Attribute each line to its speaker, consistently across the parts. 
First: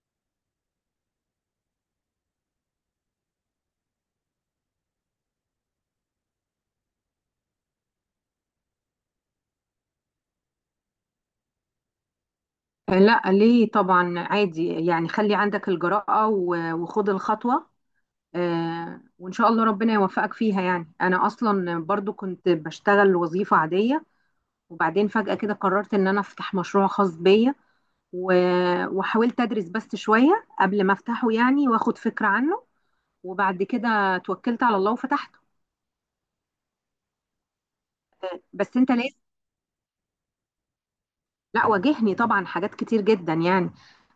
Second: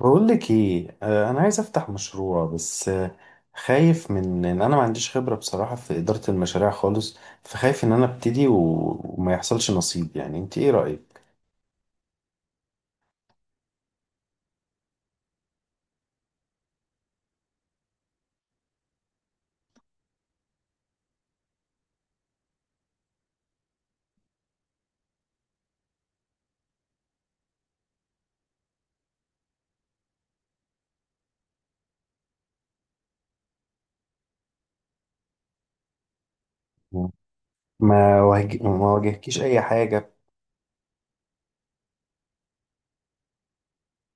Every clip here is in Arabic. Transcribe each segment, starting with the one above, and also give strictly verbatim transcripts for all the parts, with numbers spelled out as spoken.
Speaker 1: بقول لك ايه، آه، انا عايز افتح مشروع بس آه، خايف من ان انا ما عنديش خبرة بصراحة في إدارة المشاريع خالص. فخايف ان انا ابتدي و... وما يحصلش نصيب، يعني انت ايه رأيك؟
Speaker 2: لا، ليه؟ طبعا عادي يعني، خلي عندك الجرأة و- وخد الخطوة. آه، وإن شاء الله ربنا يوفقك فيها يعني. أنا أصلا برضو كنت بشتغل وظيفة عادية، وبعدين فجأة كده قررت إن أنا أفتح مشروع خاص بيا. و- وحاولت أدرس بس شوية قبل ما أفتحه يعني وأخد فكرة عنه، وبعد كده توكلت على الله وفتحته.
Speaker 1: ما واجه...
Speaker 2: بس أنت
Speaker 1: ما
Speaker 2: لازم.
Speaker 1: واجهكيش اي حاجة؟
Speaker 2: لا، واجهني طبعا حاجات كتير جدا يعني.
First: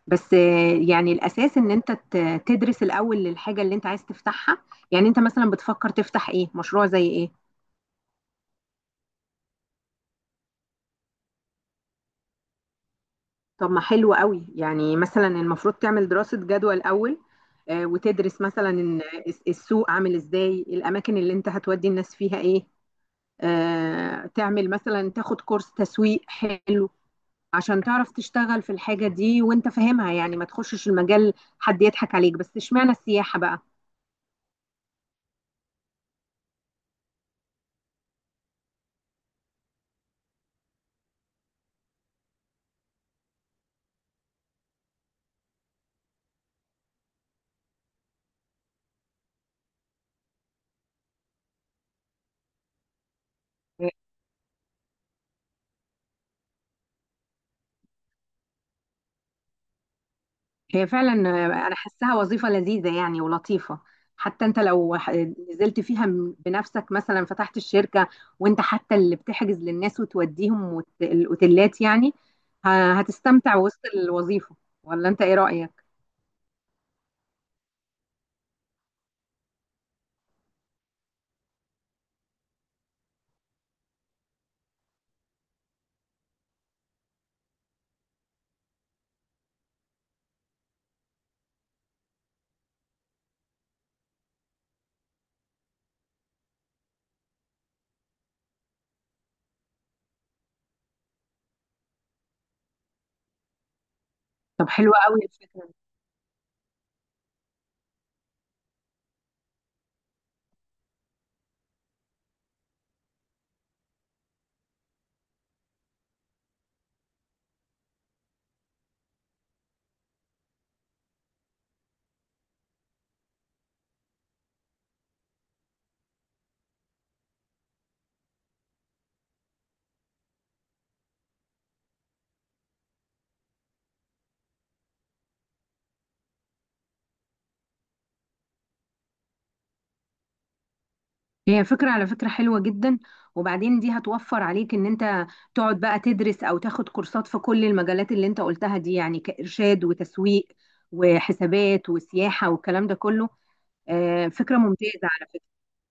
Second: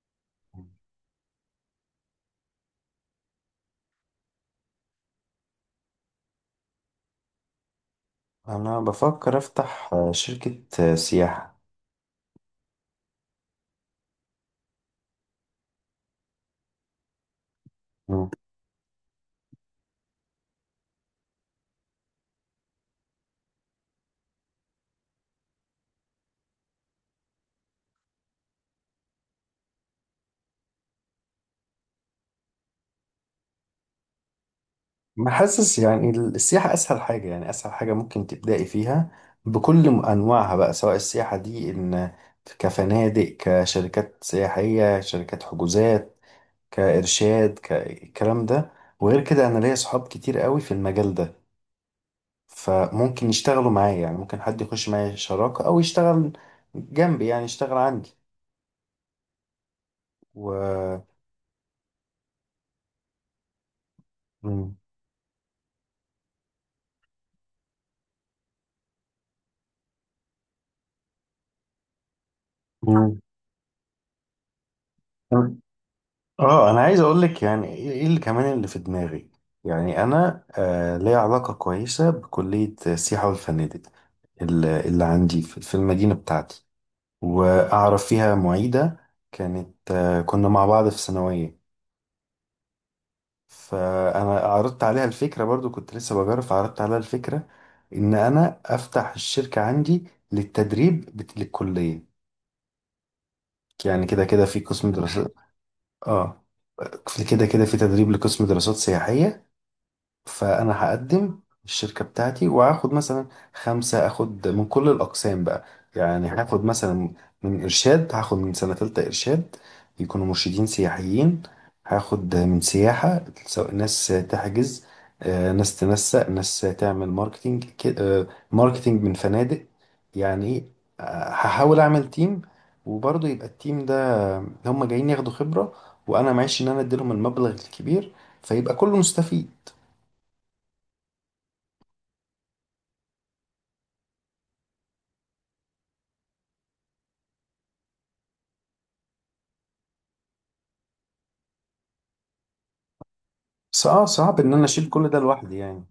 Speaker 2: بس آه، يعني الاساس ان انت ت- تدرس الاول للحاجه اللي انت عايز تفتحها. يعني انت مثلا بتفكر تفتح ايه؟ مشروع زي ايه؟
Speaker 1: انا بفكر افتح آه، شركة آه، سياحة.
Speaker 2: طب ما حلو قوي يعني. مثلا المفروض تعمل دراسه جدوى الاول، آه،
Speaker 1: مم.
Speaker 2: وتدرس مثلا إن الس- السوق عامل ازاي، الاماكن اللي انت هتودي الناس فيها ايه. آه، تعمل مثلا، تاخد كورس تسويق حلو عشان تعرف تشتغل في الحاجه دي وانت فاهمها، يعني ما تخشش المجال حد يضحك عليك. بس اشمعنى السياحه بقى؟
Speaker 1: ما حاسس، يعني السياحة اسهل حاجة، يعني اسهل حاجة ممكن تبدأي فيها، بكل م- انواعها، بقى سواء السياحة دي ان كفنادق، كشركات سياحية، شركات حجوزات، كإرشاد، كالكلام ده. وغير كده أنا ليا صحاب كتير قوي في المجال ده، فممكن يشتغلوا معايا، يعني ممكن حد يخش معايا شراكة أو يشتغل جنبي، يعني يشتغل عندي،
Speaker 2: هي
Speaker 1: و.
Speaker 2: فعلا انا حاساها وظيفه لذيذه يعني ولطيفه. حتى انت
Speaker 1: مم.
Speaker 2: لو ح- نزلت فيها م- بنفسك مثلا، فتحت الشركه وانت حتى اللي بتحجز للناس وتوديهم وت- الاوتيلات يعني، ه-
Speaker 1: مم.
Speaker 2: هتستمتع وسط الوظيفه. ولا انت ايه رايك؟
Speaker 1: اه، أنا عايز أقول لك، يعني إيه إيه اللي كمان اللي في دماغي. يعني أنا آه ليا علاقة كويسة بكلية السياحة والفنادق، اللي اللي عندي في في المدينة بتاعتي. وأعرف فيها معيدة، كانت آه كنا مع بعض في ثانوية. فانا عرضت عليها الفكره، برضو كنت لسه بجرب، فعرضت عليها الفكره ان انا افتح الشركه عندي للتدريب بت- للكليه. يعني كده كده في
Speaker 2: طب
Speaker 1: قسم
Speaker 2: حلوه قوي
Speaker 1: دراسات.
Speaker 2: الفكره دي.
Speaker 1: اه، كده كده في تدريب لقسم دراسات سياحيه، فانا هقدم الشركه بتاعتي، وهاخد مثلا خمسه، اخد من كل الاقسام بقى، يعني هاخد مثلا، من ارشاد هاخد من سنه تالته ارشاد، يكونوا مرشدين سياحيين. هاخد من سياحه، سواء ناس تحجز، آه، ناس تنسق، ناس تعمل ماركتينج ك- آه، ماركتينج من فنادق. يعني ايه، آه، هحاول اعمل تيم، وبرضه يبقى التيم ده هم جايين ياخدوا خبره، وانا معيش ان انا اديلهم المبلغ الكبير، فيبقى كله مستفيد.
Speaker 2: هي فكره، على فكره، حلوه جدا. وبعدين دي هتوفر عليك ان انت تقعد بقى تدرس او تاخد كورسات في كل المجالات اللي انت قلتها دي، يعني كارشاد وتسويق وحسابات وسياحه والكلام ده كله.
Speaker 1: بس اه،
Speaker 2: آه،
Speaker 1: صعب ان
Speaker 2: فكرة
Speaker 1: انا اشيل
Speaker 2: ممتازة
Speaker 1: كل ده
Speaker 2: على فكرة.
Speaker 1: لوحدي يعني.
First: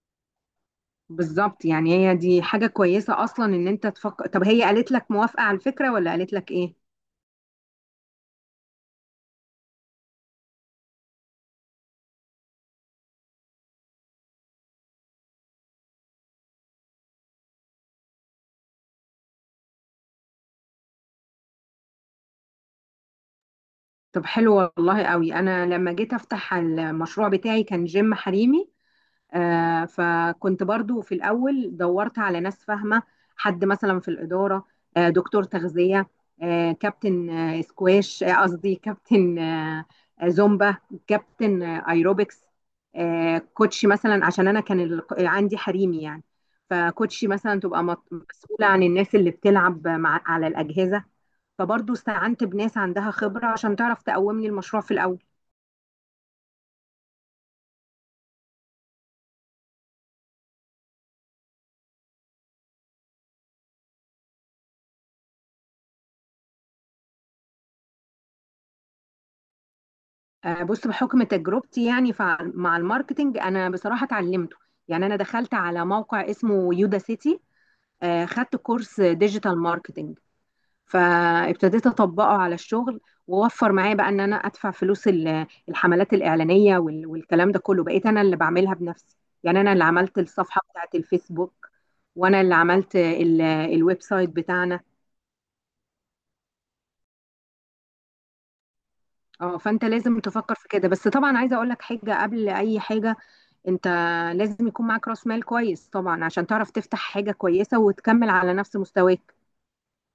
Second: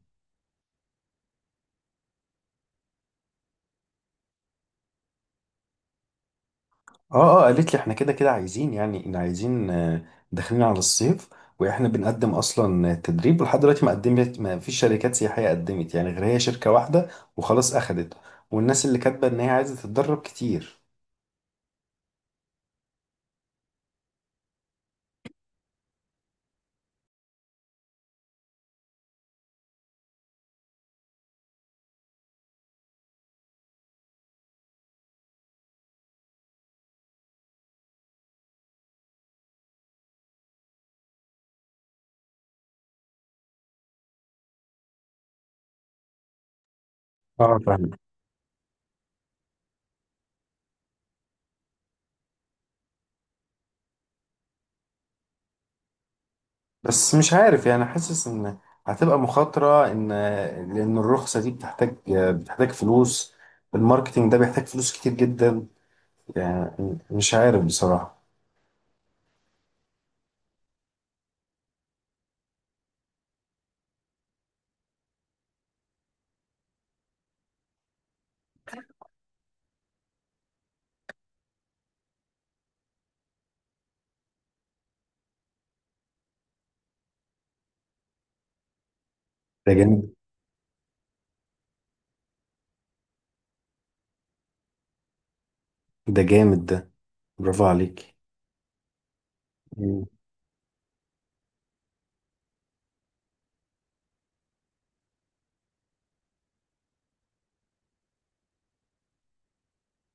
Speaker 2: بالظبط يعني، هي دي حاجة كويسة أصلا إن أنت تفكر. طب هي قالت لك موافقة على الفكرة ولا قالت لك إيه؟
Speaker 1: اه اه، قالت لي احنا كده كده عايزين، يعني إن عايزين، آه، داخلين على الصيف. واحنا بنقدم اصلا تدريب، ولحد دلوقتي ما قدمت ما فيش شركات سياحيه قدمت يعني، غير هي شركه واحده وخلاص اخدت. والناس اللي كاتبه ان هي عايزه تتدرب كتير.
Speaker 2: طب حلو والله قوي. أنا لما جيت أفتح المشروع بتاعي كان جيم حريمي. آه، فكنت برضو في الأول دورت على ناس فاهمة، حد مثلا في الإدارة، آه، دكتور تغذية، آه، كابتن آه، سكواش، آه، قصدي كابتن، آه، آه، زومبا، كابتن آه، ايروبكس، آه، كوتشي مثلا، عشان انا كان ال- عندي حريمي يعني. فكوتشي
Speaker 1: اه،
Speaker 2: مثلا تبقى
Speaker 1: فاهم.
Speaker 2: مط- مسؤولة عن الناس اللي بتلعب مع على الأجهزة. فبرضو استعنت بناس عندها خبرة عشان تعرف تقومني المشروع في الأول.
Speaker 1: بس مش عارف يعني، حاسس ان هتبقى مخاطره، ان لان الرخصه دي بتحتاج آه، بتحتاج فلوس، الماركتينج ده بيحتاج فلوس كتير جدا، يعني مش عارف بصراحه.
Speaker 2: آه، بص، بحكم تجربتي يعني فع- مع الماركتينج، انا بصراحه اتعلمته. يعني انا دخلت على موقع اسمه يودا سيتي، آه، خدت كورس ديجيتال ماركتينج، فابتديت اطبقه على الشغل. ووفر معايا بقى ان انا ادفع فلوس ال- الحملات الاعلانيه وال- والكلام ده كله، بقيت انا اللي بعملها بنفسي. يعني انا اللي عملت الصفحه بتاعت الفيسبوك، وانا اللي عملت ال- الويب سايت بتاعنا.
Speaker 1: ده جامد ده، برافو عليك.
Speaker 2: اه، فانت
Speaker 1: مم.
Speaker 2: لازم تفكر في كده. بس طبعا عايزه اقول لك حاجه قبل اي حاجه، انت لازم يكون معاك راس مال كويس طبعا عشان تعرف تفتح حاجة كويسة وتكمل على نفس مستواك.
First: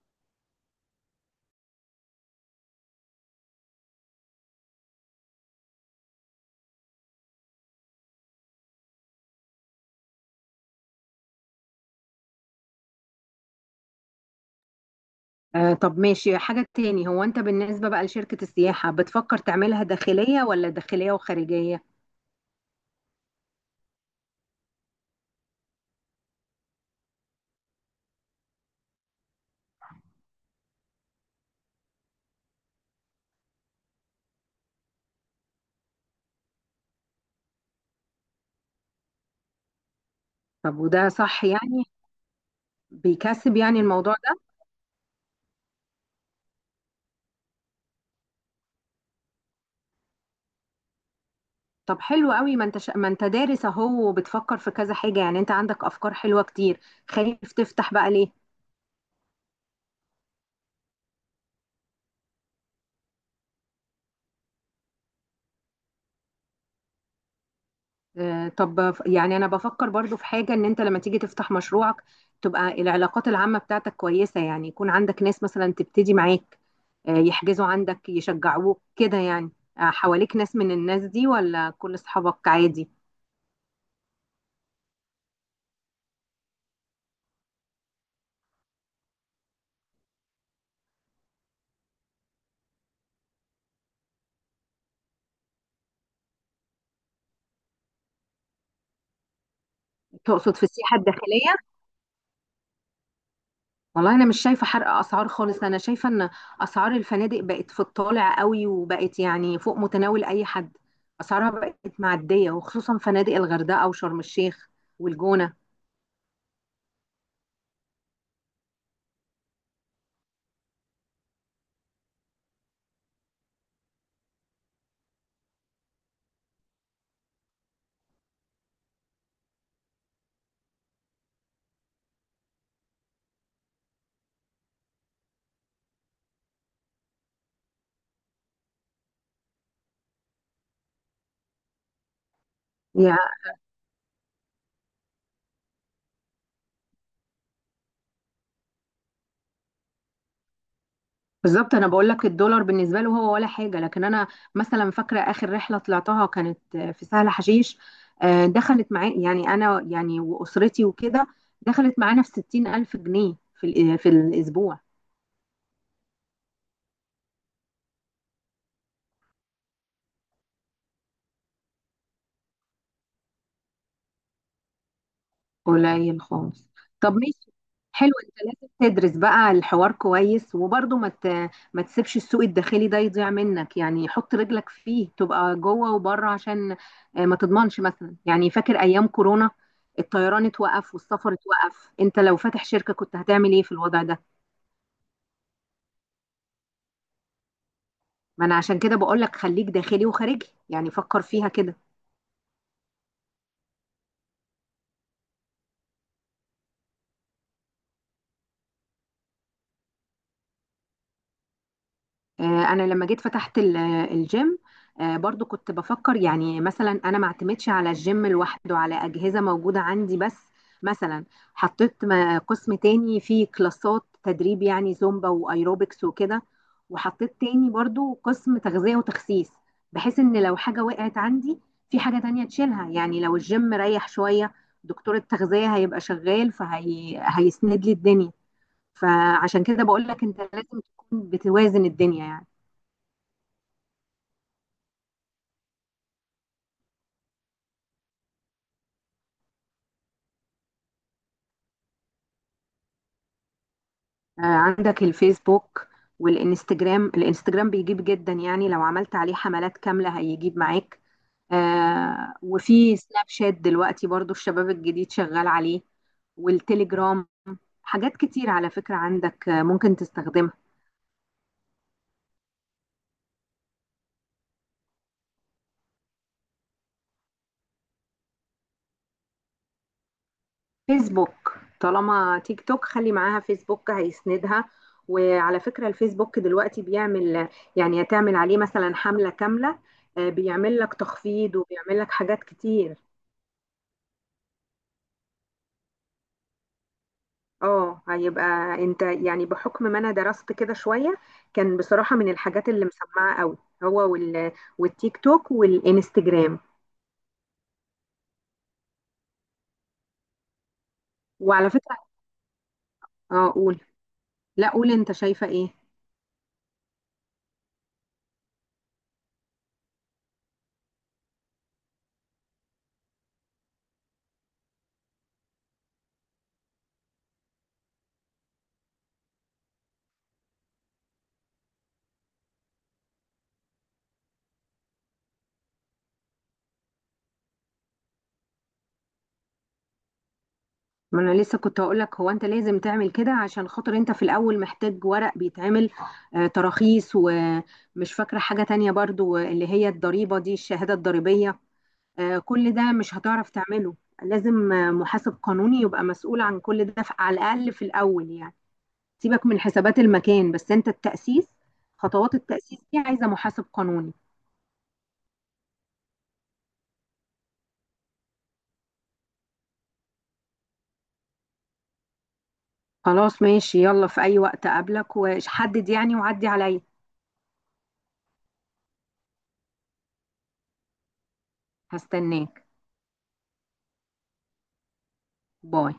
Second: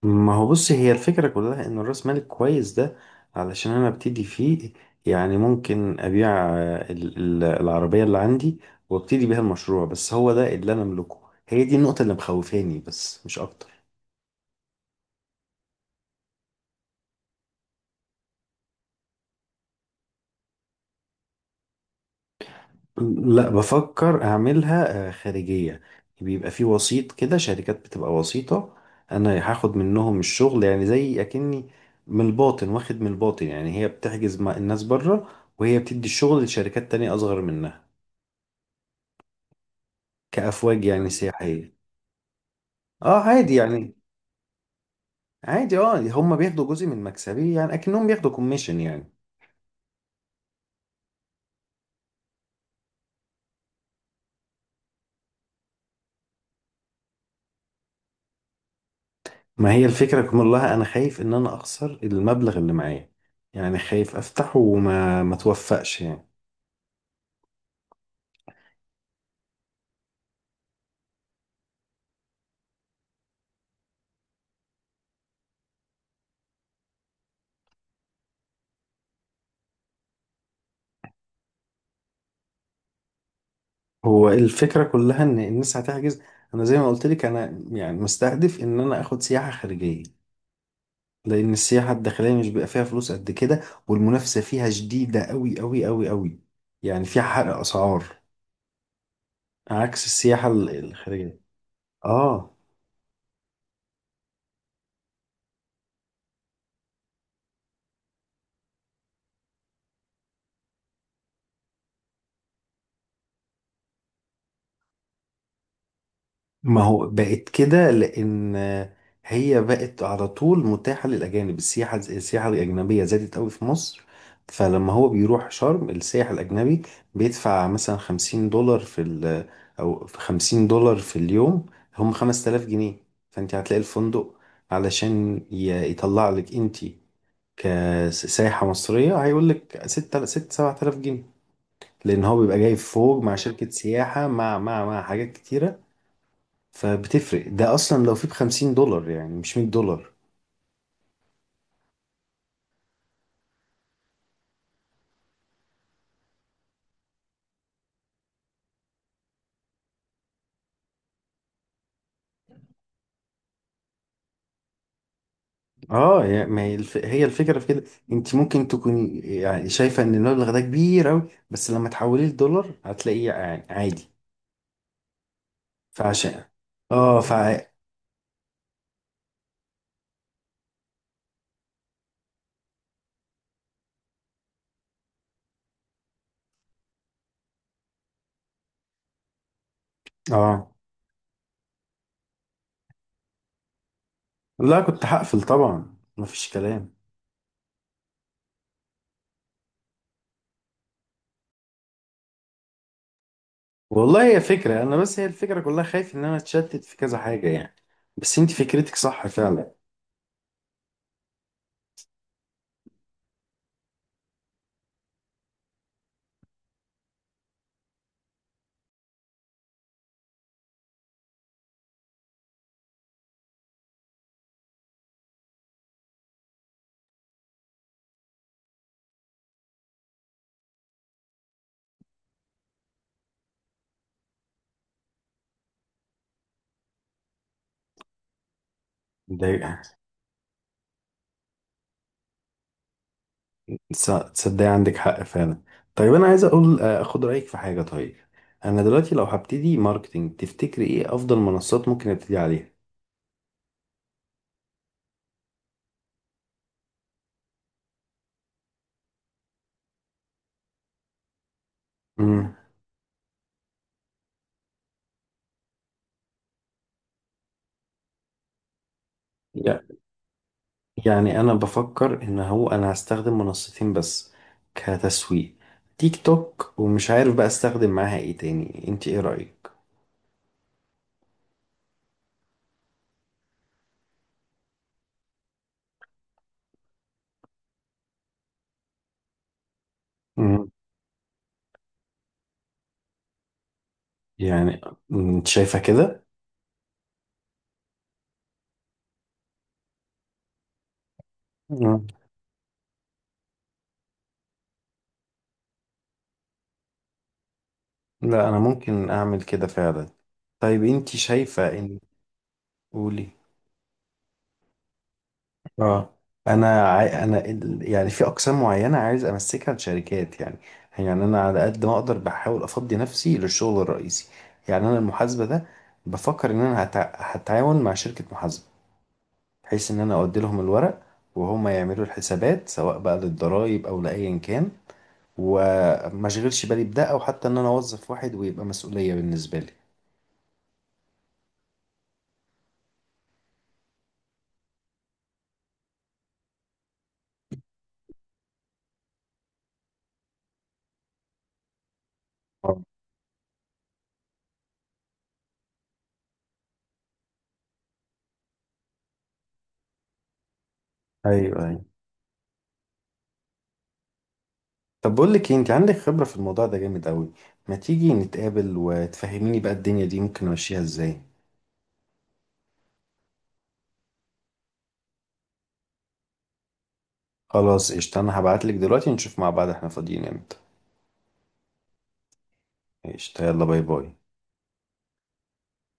Speaker 1: ما هو بص، هي الفكرة كلها ان الراس مال الكويس ده علشان انا ابتدي فيه، يعني ممكن ابيع، آه، ال- ال- العربية اللي عندي، وابتدي بيها المشروع، بس هو ده اللي انا املكه. هي دي النقطة اللي مخوفاني، بس مش اكتر.
Speaker 2: آه، طب ماشي. حاجة تاني، هو انت بالنسبة بقى لشركة السياحة بتفكر تعملها داخلية ولا داخلية وخارجية؟
Speaker 1: لا، بفكر اعملها آه، خارجية. بيبقى في وسيط كده، شركات بتبقى وسيطة. انا هاخد منهم الشغل، يعني زي اكني من الباطن، واخد من الباطن، يعني هي بتحجز مع الناس بره، وهي بتدي الشغل لشركات تانية اصغر منها،
Speaker 2: طب
Speaker 1: كأفواج يعني
Speaker 2: وده صح
Speaker 1: سياحية.
Speaker 2: يعني؟
Speaker 1: اه، عادي
Speaker 2: بيكسب يعني
Speaker 1: يعني.
Speaker 2: الموضوع ده؟
Speaker 1: عادي، اه هم بياخدوا جزء من مكسبي، يعني اكنهم بياخدوا كوميشن يعني.
Speaker 2: طب حلو قوي، ما انت ش... ما انت دارس اهو وبتفكر في كذا حاجة يعني، انت عندك افكار حلوة كتير. خايف تفتح بقى ليه؟
Speaker 1: ما هي الفكرة كلها، انا خايف ان انا اخسر المبلغ اللي معايا، يعني خايف افتحه، وما ما توفقش يعني.
Speaker 2: آه، طب ف- يعني انا بفكر برضو في حاجة، ان انت لما تيجي تفتح مشروعك تبقى العلاقات العامة بتاعتك كويسة، يعني يكون عندك ناس مثلا تبتدي معاك، آه، يحجزوا عندك، يشجعوك كده يعني. آه، حواليك ناس من الناس دي ولا كل اصحابك عادي؟
Speaker 1: هو الفكرة كلها إن الناس هتحجز. أنا زي ما قلت لك، أنا يعني مستهدف إن أنا آخد سياحة خارجية، لأن السياحة الداخلية مش بيبقى فيها فلوس قد كده، والمنافسة فيها شديدة أوي أوي أوي أوي، يعني فيها حرق أسعار، عكس السياحة
Speaker 2: تقصد في
Speaker 1: ال-
Speaker 2: السياحة
Speaker 1: الخارجية.
Speaker 2: الداخلية؟
Speaker 1: آه.
Speaker 2: والله انا مش شايفة حرق اسعار خالص، انا شايفة ان اسعار الفنادق بقت في الطالع قوي، وبقت يعني فوق متناول اي حد. اسعارها بقت معدية، وخصوصا فنادق الغردقة وشرم الشيخ والجونة.
Speaker 1: ما هو بقت كده، لان هي بقت على طول متاحه للاجانب، السياحه السياحه الاجنبيه زادت قوي في مصر. فلما هو بيروح شرم السائح الاجنبي، بيدفع مثلا خمسين دولار في ال او في خمسين دولار في اليوم، هم خمس تلاف جنيه. فانت هتلاقي الفندق، علشان ي- يطلع لك انت كسائحه مصريه، هيقول لك ست ست سبعة الاف جنيه، لان هو بيبقى جاي فوق مع شركه سياحه، مع مع مع حاجات كتيره، فبتفرق ده اصلا، لو في بخمسين دولار، يعني مش مية دولار.
Speaker 2: بالظبط، انا بقول لك الدولار بالنسبه له هو ولا حاجه، لكن انا مثلا فاكره اخر رحله طلعتها كانت في سهل حشيش. آه، دخلت معايا يعني، انا يعني واسرتي وكده، دخلت معانا في ستين ألف جنيه في الأ- في الاسبوع.
Speaker 1: اه يا- ما هي الف- هي الفكرة في كده، انت ممكن تكوني يعني شايفة ان المبلغ ده كبير اوي، بس لما تحوليه لدولار هتلاقيه يعني عادي.
Speaker 2: قليل
Speaker 1: فعشان
Speaker 2: خالص. طب
Speaker 1: اه
Speaker 2: ماشي،
Speaker 1: فع
Speaker 2: حلو. انت لازم تدرس بقى الحوار كويس، وبرضه ما ت- ما تسيبش السوق الداخلي ده يضيع منك، يعني حط رجلك فيه تبقى جوه وبره، عشان آه، ما تضمنش مثلا. يعني فاكر ايام كورونا الطيران
Speaker 1: اه،
Speaker 2: اتوقف والسفر اتوقف، انت لو فاتح شركة كنت هتعمل ايه في الوضع ده؟
Speaker 1: لا، كنت هقفل طبعا، مفيش كلام.
Speaker 2: ما انا عشان كده بقول لك خليك داخلي وخارجي، يعني فكر فيها كده.
Speaker 1: والله هي فكرة، انا بس هي الفكرة كلها خايف ان انا اتشتت في كذا حاجة يعني، بس انت فكرتك صح فعلا.
Speaker 2: آه، انا لما جيت فتحت ال- الجيم، آه، برضو كنت بفكر يعني، مثلا انا ما اعتمدش على الجيم لوحده، على اجهزه موجوده عندي بس. مثلا حطيت م- قسم تاني فيه كلاسات تدريب، يعني زومبا وايروبكس وكده، وحطيت تاني برضو قسم تغذيه وتخسيس، بحيث ان لو حاجه وقعت عندي في حاجه تانية تشيلها. يعني لو الجيم ريح شويه، دكتور التغذيه هيبقى شغال فهيسند لي الدنيا.
Speaker 1: ده،
Speaker 2: فعشان كده بقول لك انت لازم تكون بتوازن الدنيا يعني.
Speaker 1: تص- تصدقي عندك حق فعلا. طيب، انا عايز اقول آه، اخد رايك في حاجه. طيب انا دلوقتي لو هبتدي ماركتينج، تفتكري ايه افضل منصات ممكن ابتدي عليها؟
Speaker 2: آه، عندك الفيسبوك والانستجرام. الانستجرام بيجيب جدا يعني، لو عملت عليه حملات كاملة هيجيب معاك. آه،
Speaker 1: امم.
Speaker 2: وفي سناب شات دلوقتي برضو الشباب الجديد شغال عليه، والتليجرام. حاجات كتير على فكرة عندك، آه، ممكن تستخدمها.
Speaker 1: يعني انا بفكر، ان هو انا هستخدم منصتين بس كتسويق، تيك توك ومش عارف بقى استخدم معاها ايه تاني. انت ايه رايك؟
Speaker 2: فيسبوك، طالما تيك توك خلي معاها فيسبوك هيسندها. وعلى فكرة الفيسبوك دلوقتي بيعمل، يعني هتعمل عليه مثلا حملة كاملة، آه،
Speaker 1: امم
Speaker 2: بيعمل لك تخفيض وبيعمل لك حاجات كتير.
Speaker 1: يعني انت شايفه كده.
Speaker 2: اه، هيبقى انت، يعني بحكم ما انا درست كده شوية، كان
Speaker 1: مم.
Speaker 2: بصراحة من الحاجات اللي مسمعة قوي هو وال... والتيك توك والانستجرام.
Speaker 1: لا، انا ممكن اعمل كده فعلا. طيب، انت
Speaker 2: وعلى
Speaker 1: شايفه
Speaker 2: فكرة،
Speaker 1: ان، قولي.
Speaker 2: اه قول. لا قول انت شايفة ايه.
Speaker 1: اه. انا عاي... انا ال- يعني في اقسام معينه عايز امسكها لشركات، يعني يعني انا على قد ما اقدر بحاول افضي نفسي للشغل الرئيسي، يعني انا المحاسبه ده، بفكر ان انا هتع... هتعاون مع شركه محاسبه، بحيث ان انا اودي لهم الورق، وهم يعملوا الحسابات سواء بقى للضرائب او لايا كان، وما اشغلش بالي بده، او حتى ان انا اوظف واحد ويبقى مسؤوليه بالنسبه لي.
Speaker 2: ما انا لسه كنت هقول لك، هو انت لازم تعمل كده، عشان خاطر انت في الاول محتاج ورق بيتعمل، آه، تراخيص، ومش فاكرة حاجة تانية برضو، اللي هي الضريبة دي، الشهادة الضريبية. آه، كل
Speaker 1: آه.
Speaker 2: ده مش هتعرف تعمله. لازم آه، محاسب قانوني يبقى مسؤول عن كل ده في- على الاقل في الاول يعني. سيبك من حسابات المكان، بس انت التأسيس،
Speaker 1: ايوه، ايوه.
Speaker 2: خطوات التأسيس دي عايزة محاسب قانوني.
Speaker 1: طب، بقول لك ايه، انت عندك خبرة في الموضوع ده جامد قوي، ما تيجي نتقابل وتفهميني بقى الدنيا دي ممكن امشيها ازاي؟
Speaker 2: خلاص ماشي، يلا في أي وقت أقابلك، وحدد يعني وعدي عليا.
Speaker 1: خلاص قشطة، انا هبعت لك دلوقتي نشوف مع بعض احنا فاضيين امتى.
Speaker 2: هستناك.
Speaker 1: قشطة، يلا، باي باي.
Speaker 2: باي.